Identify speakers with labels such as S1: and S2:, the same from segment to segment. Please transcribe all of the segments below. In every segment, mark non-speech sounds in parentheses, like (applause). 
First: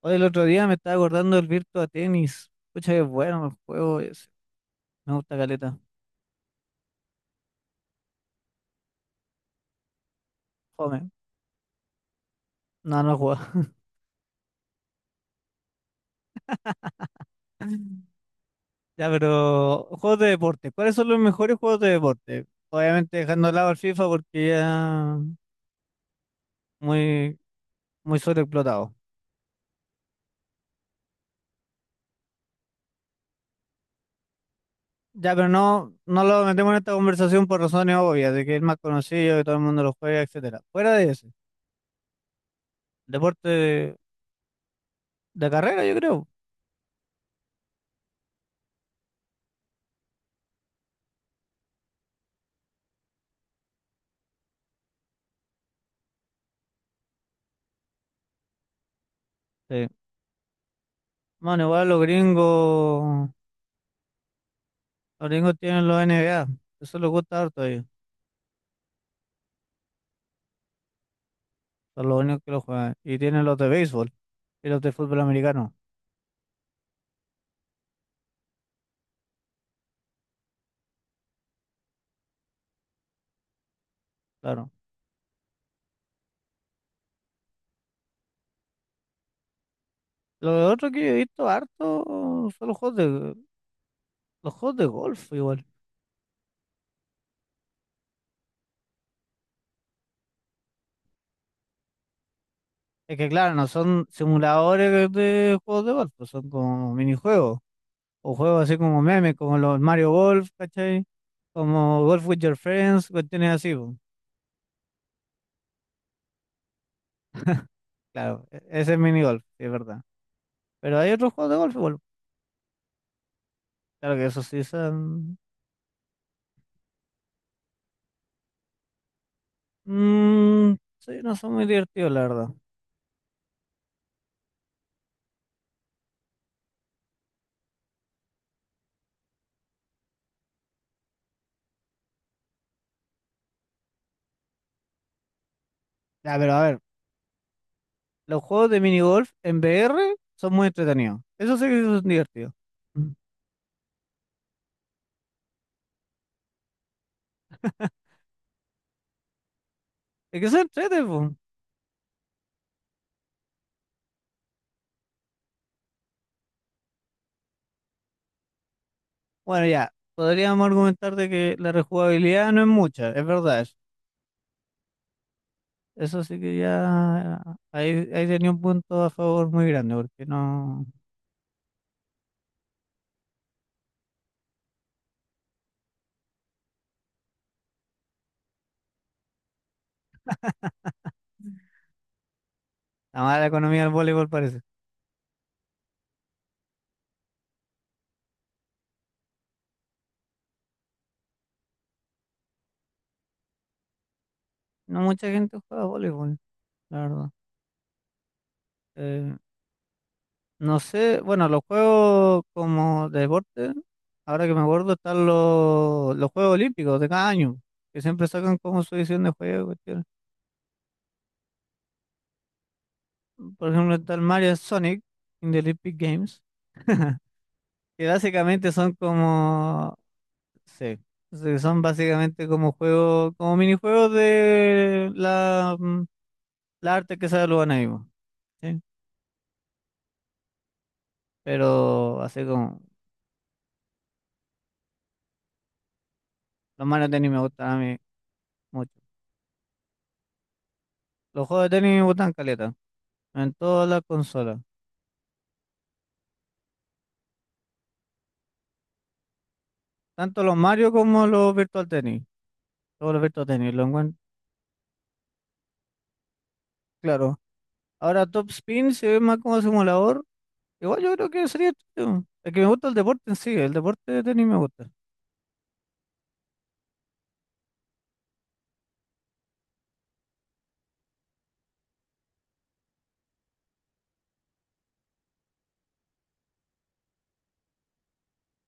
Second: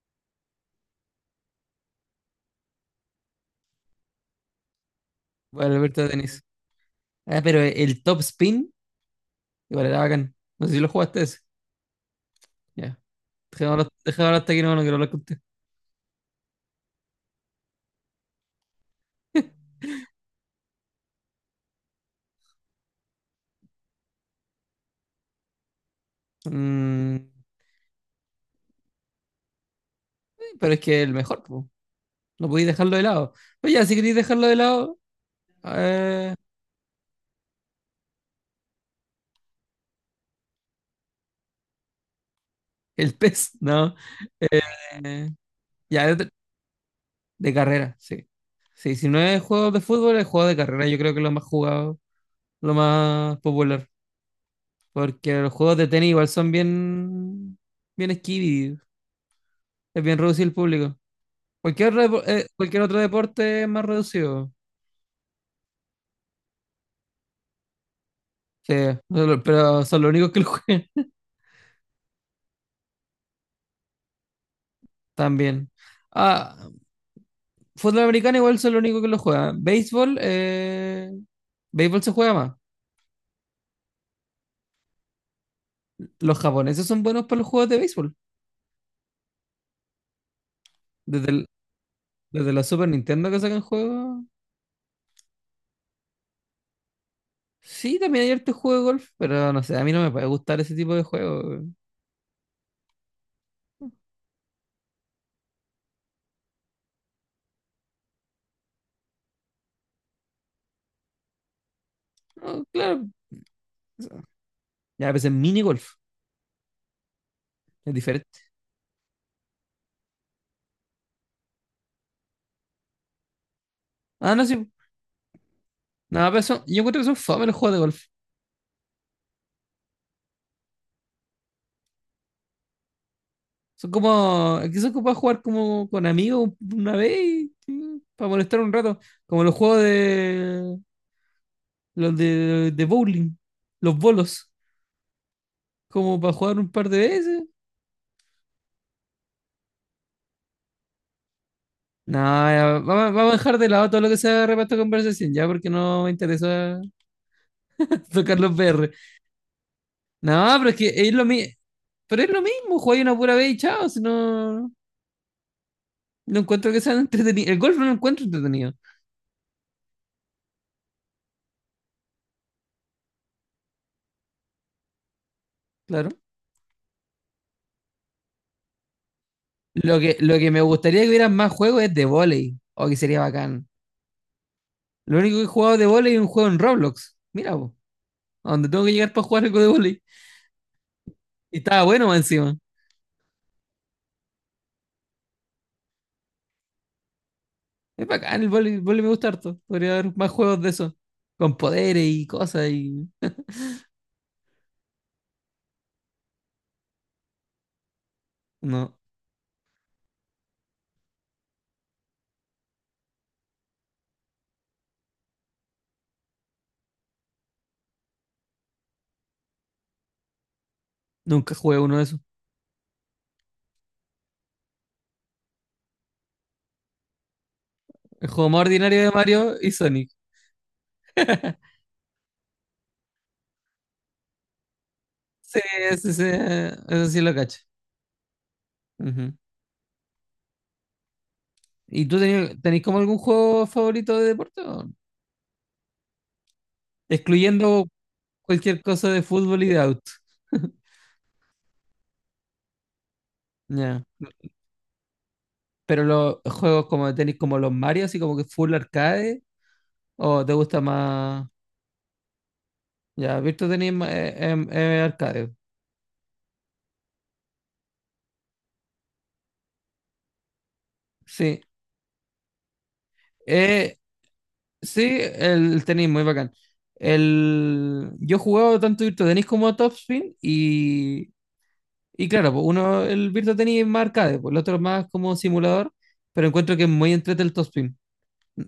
S1: Hoy el otro día me estaba acordando del Virtua Tennis. Pucha, que bueno el juego ese. Me gusta
S2: Bueno,
S1: caleta.
S2: Alberto Tenis. Ah, pero el top spin, igual era bacán. No sé si lo
S1: Joder,
S2: jugaste ese. Ya.
S1: no he jugado.
S2: Dejémoslo, dejémoslo hasta aquí, no, no quiero hablar con usted.
S1: (laughs) Ya,
S2: (laughs)
S1: pero juegos de deporte. ¿Cuáles son los mejores juegos de deporte? Obviamente dejando de lado el FIFA porque ya
S2: Mm,
S1: muy, muy sobreexplotado.
S2: sí, pero es que el mejor, po. No podéis dejarlo de lado. Pues ya, si queréis dejarlo de lado,
S1: Ya, pero no
S2: eh,
S1: lo metemos en esta conversación por razones obvias, de que es el más conocido, que todo el mundo lo juega, etcétera. Fuera de ese,
S2: el
S1: deporte
S2: pez, (laughs) no. Eh,
S1: de carrera, yo
S2: ya,
S1: creo.
S2: de carrera, sí. Sí, si no es juegos de fútbol, es juego de carrera. Yo creo que es lo más jugado, lo más popular. Porque los juegos de tenis igual son bien, bien esquivi.
S1: Sí.
S2: Es bien reducido el público.
S1: Bueno, igual
S2: Cualquier, repo- eh, cualquier otro deporte es más reducido.
S1: los gringos tienen los NBA. Eso les gusta harto ellos.
S2: Sí, pero son los únicos que lo juegan
S1: Son los únicos que lo juegan. Y tienen los de béisbol y los
S2: (laughs)
S1: de fútbol
S2: también.
S1: americano,
S2: Ah, fútbol americano igual son los únicos que lo juegan. Béisbol se juega más.
S1: claro.
S2: Los japoneses son buenos para los juegos de béisbol.
S1: Lo otro que yo he
S2: Desde, el-
S1: visto harto
S2: desde la
S1: son
S2: Super Nintendo que sacan juegos.
S1: los juegos de golf igual.
S2: Sí, también hay harto juego de golf, pero no sé, a mí no me puede gustar ese tipo de juego.
S1: Es que claro, no son simuladores de juegos de golf, pues son como minijuegos. O juegos así como memes, como los Mario Golf, ¿cachai? Como Golf with Your
S2: No,
S1: Friends,
S2: claro,
S1: cuestiones así, pues.
S2: ya, a veces mini golf es diferente.
S1: Claro, ese es mini golf, sí, es verdad. Pero hay otros juegos de golf igual. Claro que
S2: Ah, no,
S1: esos sí
S2: sí.
S1: son...
S2: No, pero yo encuentro que son fome los juegos de golf.
S1: mm, sí, no son muy divertidos, la verdad.
S2: Son como, que son como para jugar como con amigos una vez y para molestar un rato. Como los juegos de los de bowling, los bolos, como para
S1: Ya, pero
S2: jugar
S1: a
S2: un
S1: ver.
S2: par de veces.
S1: Los juegos de minigolf en VR son muy entretenidos. Eso sí que son
S2: No,
S1: divertidos.
S2: ya,
S1: Mm.
S2: vamos a dejar de lado todo lo que sea reparto de conversación, ya porque no me interesa (laughs) tocar los BR.
S1: Es que
S2: No,
S1: son
S2: pero es que
S1: entrete,
S2: es lo
S1: po.
S2: mismo, pero es lo mismo, jugar una pura vez y chao, si no, no encuentro que sean entretenidos. El golf no lo encuentro entretenido,
S1: Bueno, ya. Podríamos argumentar de que la rejugabilidad no es mucha, es verdad.
S2: claro.
S1: Eso sí que ya ahí tenía un punto a favor muy grande,
S2: Lo que,
S1: porque
S2: lo que me
S1: no.
S2: gustaría que hubieran más juegos es de volei, o que sería bacán. Lo único que he jugado de volei es un juego en Roblox. Mira, po, a donde tengo que llegar para jugar algo de volei. Y estaba bueno más encima.
S1: La mala economía del voleibol parece.
S2: Es bacán, el volei, el vóley me gusta harto. Podría haber más juegos de eso. Con poderes y cosas y...
S1: No mucha gente juega voleibol, la verdad.
S2: No,
S1: Eh, No sé, bueno, los juegos como de deporte, ahora que me acuerdo, están los Juegos Olímpicos de cada año, que siempre sacan como su edición de juego. Cuestiones.
S2: nunca jugué uno de esos.
S1: Por ejemplo, está el Mario Sonic in the Olympic Games, que
S2: El juego más
S1: básicamente son
S2: ordinario de Mario y
S1: como,
S2: Sonic.
S1: sí, sí,
S2: (laughs)
S1: son básicamente como juegos, como minijuegos de
S2: Sí,
S1: la, la
S2: eso
S1: arte
S2: sí
S1: que
S2: lo
S1: se
S2: cacho.
S1: los ahí, po, ¿sí?
S2: Ujú. ¿Y tú
S1: Pero así
S2: tenías,
S1: como,
S2: tenés como algún juego favorito de deporte, o no?
S1: los Mario Tennis me gustan a
S2: Excluyendo
S1: mí
S2: cualquier
S1: mucho.
S2: cosa de fútbol y de auto.
S1: Los juegos de tenis me gustan caleta, en todas las
S2: Ya.
S1: consolas.
S2: Pero los juegos como tenéis como los Mario, así como que full arcade.
S1: Tanto
S2: ¿O te
S1: los
S2: gusta
S1: Mario como
S2: más?
S1: los Virtual Tennis. Todos los
S2: Ya,
S1: Virtual
S2: Virtua
S1: Tennis lo
S2: Tenis es
S1: encuentro.
S2: arcade.
S1: Claro. Ahora Top Spin se ve más como simulador. Igual yo creo que
S2: Sí.
S1: sería chido. Es que me gusta el deporte en sí. El
S2: Eh,
S1: deporte de tenis me gusta.
S2: sí, el tenis muy bacán. Yo he jugado tanto Virtua Tenis como Topspin y claro, pues uno, el Virtua Tenis es más arcade, pues el otro es más como simulador, pero encuentro que es muy entrete el Topspin.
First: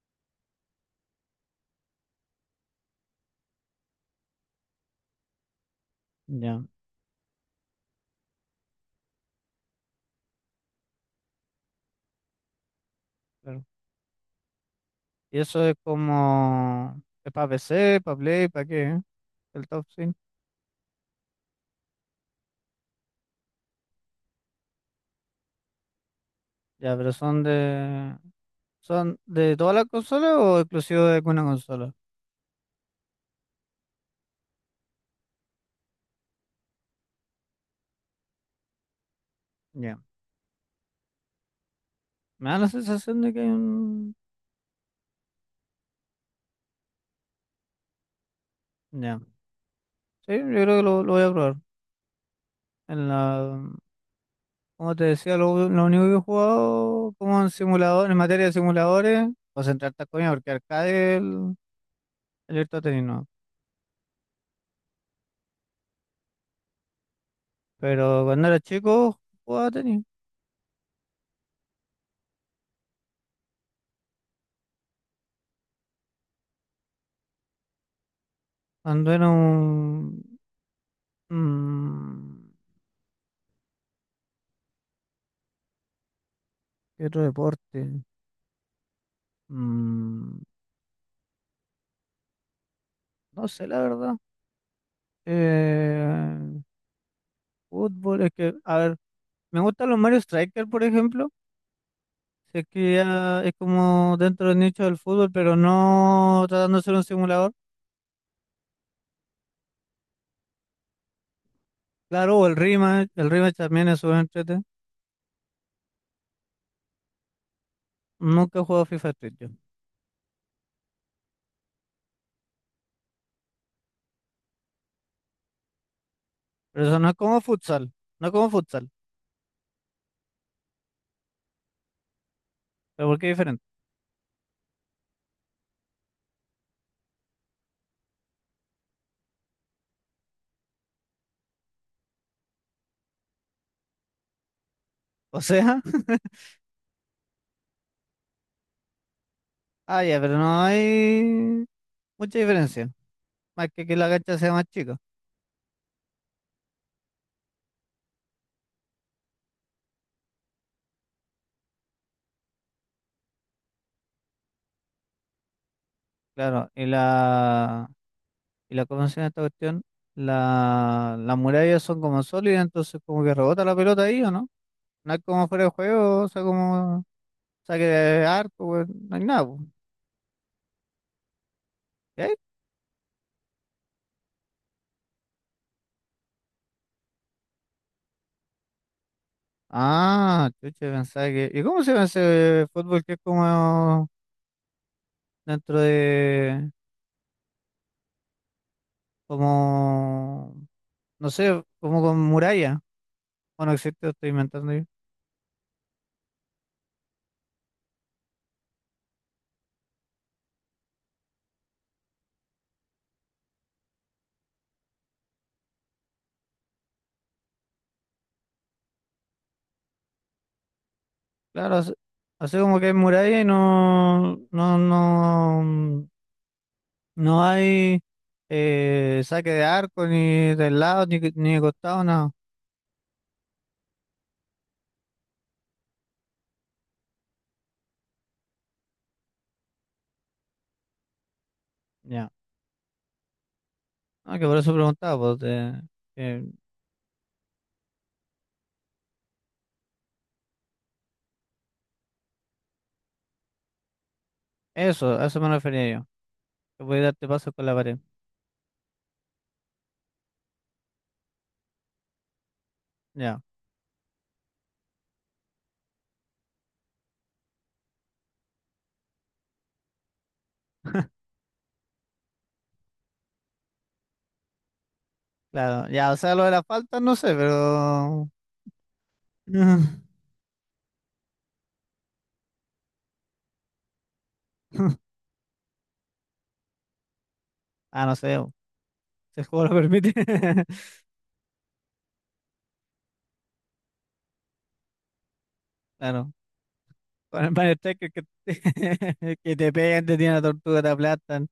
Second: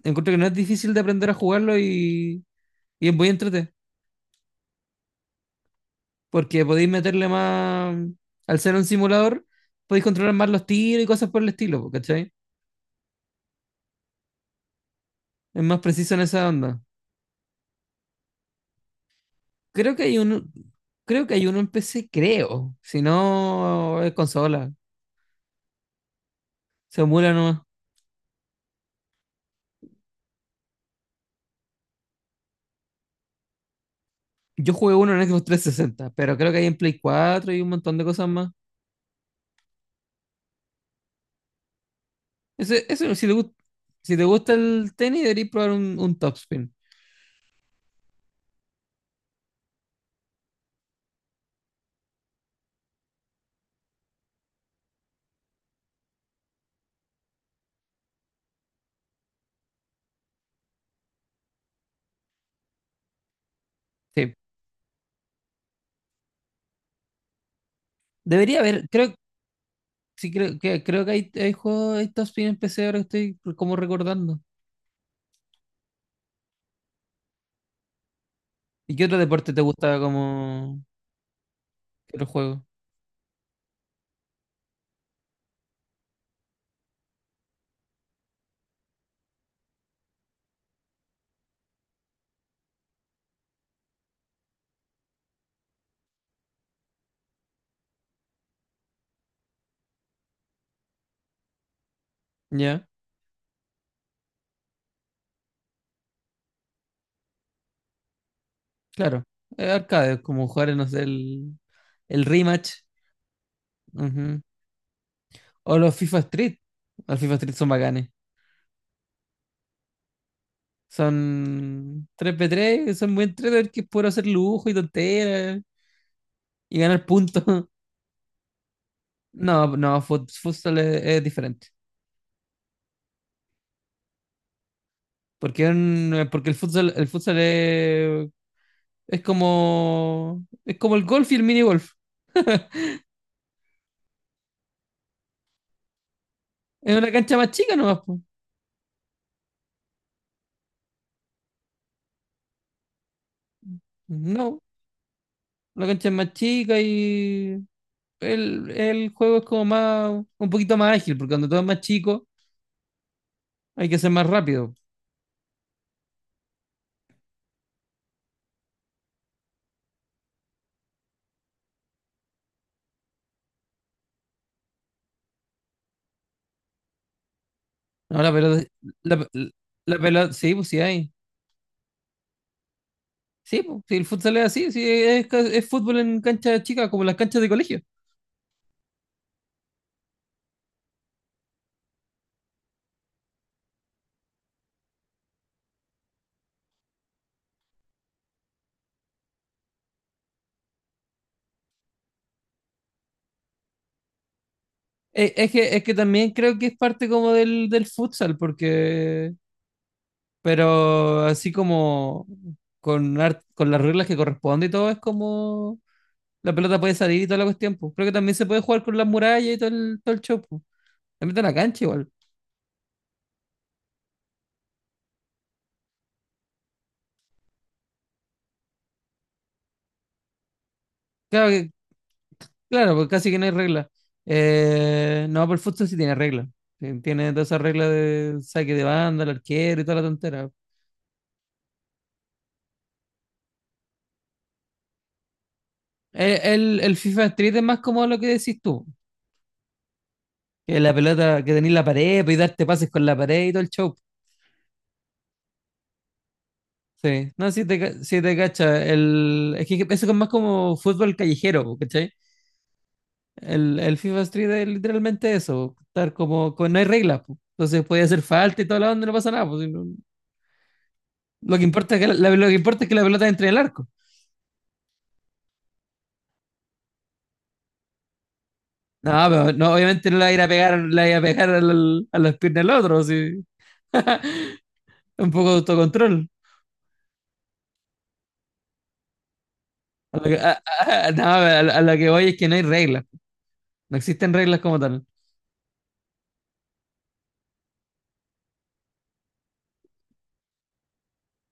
S2: Encuentro que no es difícil de aprender a jugarlo y es muy entrete,
S1: Ya,
S2: porque podéis meterle más... Al ser un simulador, podéis controlar más los tiros y cosas por el estilo, pues, ¿cachai?
S1: claro. Y
S2: Es
S1: eso es
S2: más preciso en esa onda.
S1: como. Es para PC, para Play, ¿para qué? ¿Eh? El Top
S2: Creo que
S1: Spin.
S2: hay uno, creo que hay uno en PC, creo. Si no, es consola.
S1: Ya,
S2: Se
S1: pero
S2: emula
S1: son
S2: nomás.
S1: de. ¿Son de todas las consolas o exclusivo de alguna consola?
S2: Yo jugué uno en Xbox 360, pero creo que hay en Play 4 y un montón de cosas más.
S1: Ya. Me da la
S2: Ese, eso
S1: sensación
S2: si
S1: de
S2: te
S1: que hay
S2: gusta,
S1: un.
S2: si te gusta el tenis, deberías probar un topspin.
S1: Ya. Sí, yo creo que lo voy a probar. En la. Como te decía, lo único que he jugado como en simulador, en materia de simuladores, concentrarte a coña porque arcade el Virtua Tennis no.
S2: Sí.
S1: Pero cuando era
S2: Debería haber, creo,
S1: chico jugaba tenis.
S2: sí, creo que hay juegos, hay topspin en PC ahora que estoy como recordando. ¿Y qué
S1: Cuando
S2: otro
S1: era
S2: deporte te gusta
S1: un...
S2: como qué otro
S1: mm,
S2: juego?
S1: ¿qué otro deporte? Mm, no sé, la verdad. Eh, fútbol, es que, a ver, me gustan los Mario Striker, por ejemplo. Sé
S2: Ya,
S1: que ya es como dentro del nicho del fútbol, pero no tratando de ser un simulador.
S2: claro. Arcade, como jugar, no sé, el
S1: Claro, o
S2: rematch.
S1: el rematch también es súper
S2: Ujú.
S1: entretenido.
S2: O los FIFA Street. Los FIFA Street son bacanes.
S1: Nunca he jugado FIFA Street yo.
S2: V 3 son muy entretenidos que puedo hacer lujo y tonteras y
S1: Pero eso
S2: ganar
S1: no es como
S2: puntos. (laughs)
S1: no es como futsal,
S2: No, no, futsal es diferente.
S1: pero porque es diferente.
S2: Porque el futsal, es como el golf y el mini golf.
S1: O sea, (laughs)
S2: Es una cancha más chica nomás, po.
S1: ah, ya, pero no hay mucha diferencia. Más que la cancha sea
S2: No,
S1: más chica,
S2: la cancha es más chica y el juego es como más un poquito más ágil, porque cuando todo es más chico hay que ser más rápido.
S1: claro. Y la, ¿cómo se llama esta cuestión? La, las murallas son como sólidas, entonces como que rebota la pelota ahí, ¿o no? No es como fuera de juego, o sea, como saque
S2: No,
S1: de arco, pues, no hay
S2: la,
S1: nada, pues.
S2: la pelota, sí, pues sí hay. Sí, pues, sí, el futsal es así, sí, es fútbol en canchas chicas, como las canchas de colegio.
S1: Ah, chucha, pensaba que. ¿Y cómo se ve ese fútbol que es como dentro de. Como. No sé, como con muralla? Bueno, existe, lo estoy inventando yo.
S2: Es que también creo que es parte como del futsal, pero así como con las reglas que corresponde y todo, es como la pelota puede salir y toda la cuestión, pues. Creo que también se puede jugar con las murallas y todo el show, pues. También está en la
S1: Claro,
S2: cancha igual.
S1: hace como que es muralla y no. No, no. No hay saque de arco, ni del lado, ni de
S2: Claro,
S1: costado, nada.
S2: claro, porque casi que no hay regla. No, pero el futsal sí tiene regla. Sí, tiene todas esas reglas de saque de banda, el arquero y toda la tontera.
S1: Ya. Ah, que por eso preguntaba, pues.
S2: Eh,
S1: Que-
S2: El, el FIFA Street es más como lo que decís tú, que la pelota, que tenés la pared pues, y darte pases con la pared y todo el show.
S1: Eso, a eso me refería yo. Que podía darte
S2: Sí, no,
S1: pasos
S2: sí
S1: con la
S2: te,
S1: pared.
S2: ca- sí te cacha. Es que eso es más como fútbol callejero, po, ¿cachai?
S1: Ya.
S2: El FIFA Street es literalmente eso, po, estar como, con, no hay reglas, po. Entonces puede hacer falta y toda la onda y no pasa nada, po. Lo que importa es que la pelota entre en el arco.
S1: Claro, ya, o sea, lo de la falta no sé, pero...
S2: No, pero no, obviamente no
S1: (laughs)
S2: la iba a pegar, la iba a pegar a las piernas del otro, sí. (laughs) Un poco de autocontrol.
S1: Ah, no sé, si el juego lo permite.
S2: A lo que,
S1: (laughs)
S2: a- no, a lo que voy es que no hay reglas. No existen reglas como tal.
S1: Claro, con el Mario Striker que, (laughs) que te pegan, te tiran la tortuga, te aplastan.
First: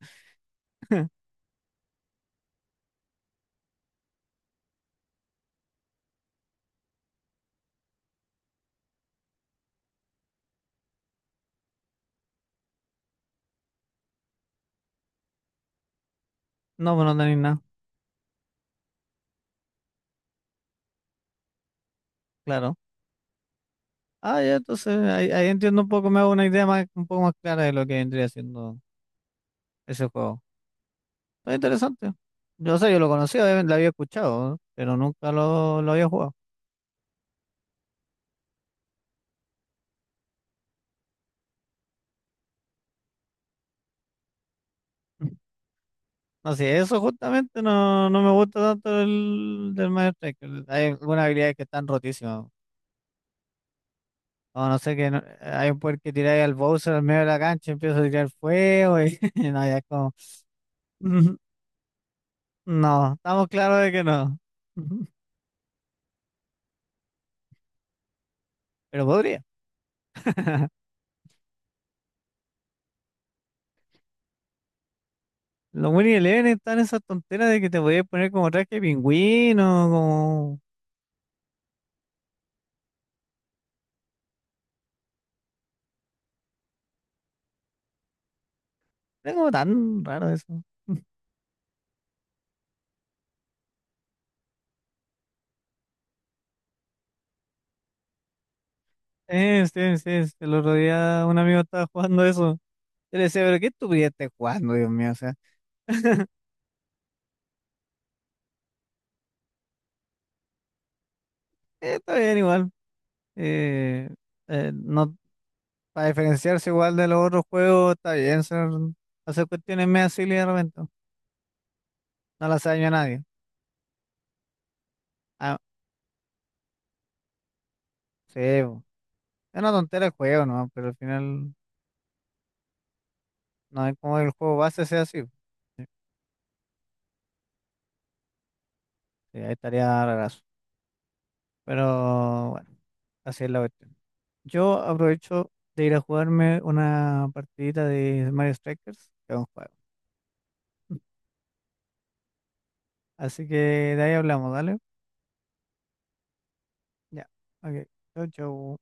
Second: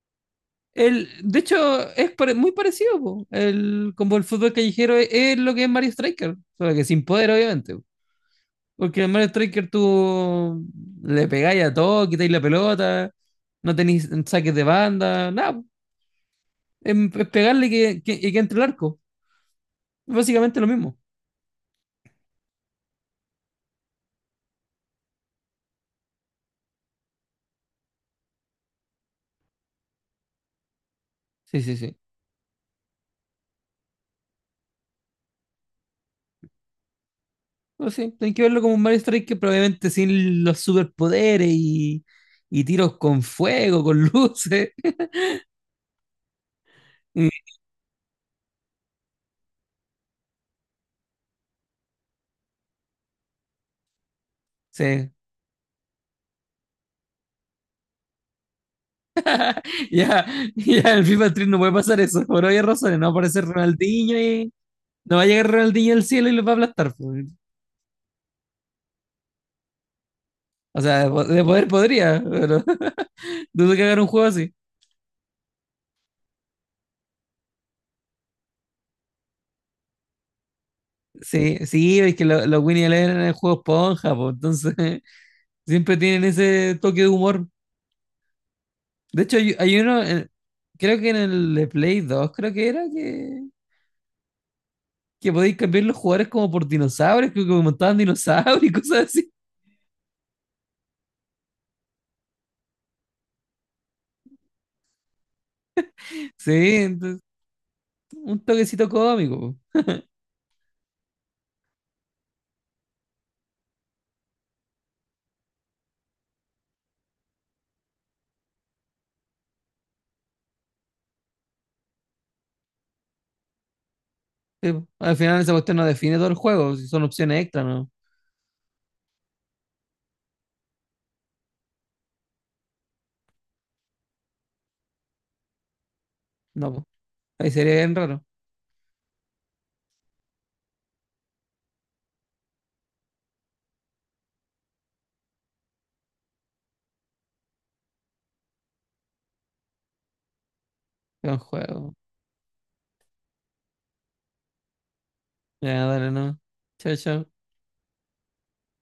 S1: (laughs)
S2: De hecho, es muy parecido, po. Como el fútbol callejero es lo que es Mario Striker, solo que sin poder, obviamente, po. Porque en Mario Striker tú le pegáis a todo, quitáis la pelota, no tenéis saques de banda, nada, po.
S1: No,
S2: Es,
S1: pues no
S2: es
S1: tenéis nada,
S2: pegarle que, y que entre el arco. Básicamente lo mismo.
S1: claro. Ah, ya, entonces ahí entiendo un poco, me hago una idea más, un poco más clara de lo que vendría siendo ese juego. Está
S2: Sí, sí, sí.
S1: interesante. Yo sé, yo lo conocía, obviamente, lo había escuchado, ¿no? Pero nunca lo había jugado.
S2: No, sí, tenés que verlo como un Mario Strike probablemente sin los superpoderes y tiros con fuego, con (laughs) luces.
S1: No sé, eso
S2: Mm,
S1: justamente no me gusta tanto el del Mario Striker. Hay algunas habilidades que están rotísimas. O no sé, que
S2: sí,
S1: no- hay un poder que tiráis al Bowser al medio de la cancha y empieza a tirar fuego y, (laughs) y no, ya es como...
S2: ya, ya el FIFA
S1: (laughs)
S2: Street no puede pasar eso, por obvias razones. No va a
S1: No,
S2: aparecer
S1: estamos claros de que
S2: Ronaldinho
S1: no.
S2: y
S1: (laughs)
S2: no va a llegar Ronaldinho al cielo y los va a aplastar, pues.
S1: Pero podría. (laughs)
S2: O sea, de poder podría, pero (laughs) dudo que hagan un juego así.
S1: Los Winning Eleven están esas tonteras de que te podías poner como traje de pingüino, como...
S2: Sí, sí, es que los Winnie Eleven eran el juego esponja, pues, entonces (laughs) siempre tienen ese toque de humor. De
S1: Es
S2: hecho,
S1: como
S2: hay uno,
S1: tan raro eso.
S2: creo que en el de Play 2 creo que era que podéis cambiar los jugadores como por dinosaurios, que como montaban dinosaurios y cosas así.
S1: Sí, sí, sí, el otro día un amigo estaba jugando eso. Yo le decía, pero qué estupidez estás jugando, Dios mío.
S2: Sí, entonces, un toquecito cómico.
S1: Está bien igual. Eh, no, para diferenciarse igual de los otros juegos, está bien hacer cuestiones medio silly de repente. No las hace daño a nadie.
S2: Sí, al final esa
S1: Ah,
S2: cuestión no define todo el juego, si son opciones extra, no.
S1: sí, po. Es una tontera el juego, ¿no? Pero al final no es como el juego base sea así.
S2: No, po, ahí sería bien raro.
S1: Sí, ahí estaría rarazo. Pero bueno, así es la cuestión. Yo aprovecho de ir a jugarme una partidita de Mario Strikers, que es un juego. (laughs)
S2: Buen juego.
S1: Así que de ahí hablamos, ¿dale?
S2: Ya, dale, no. Chao,
S1: Ya.
S2: chao.
S1: Ok. Chau, chau.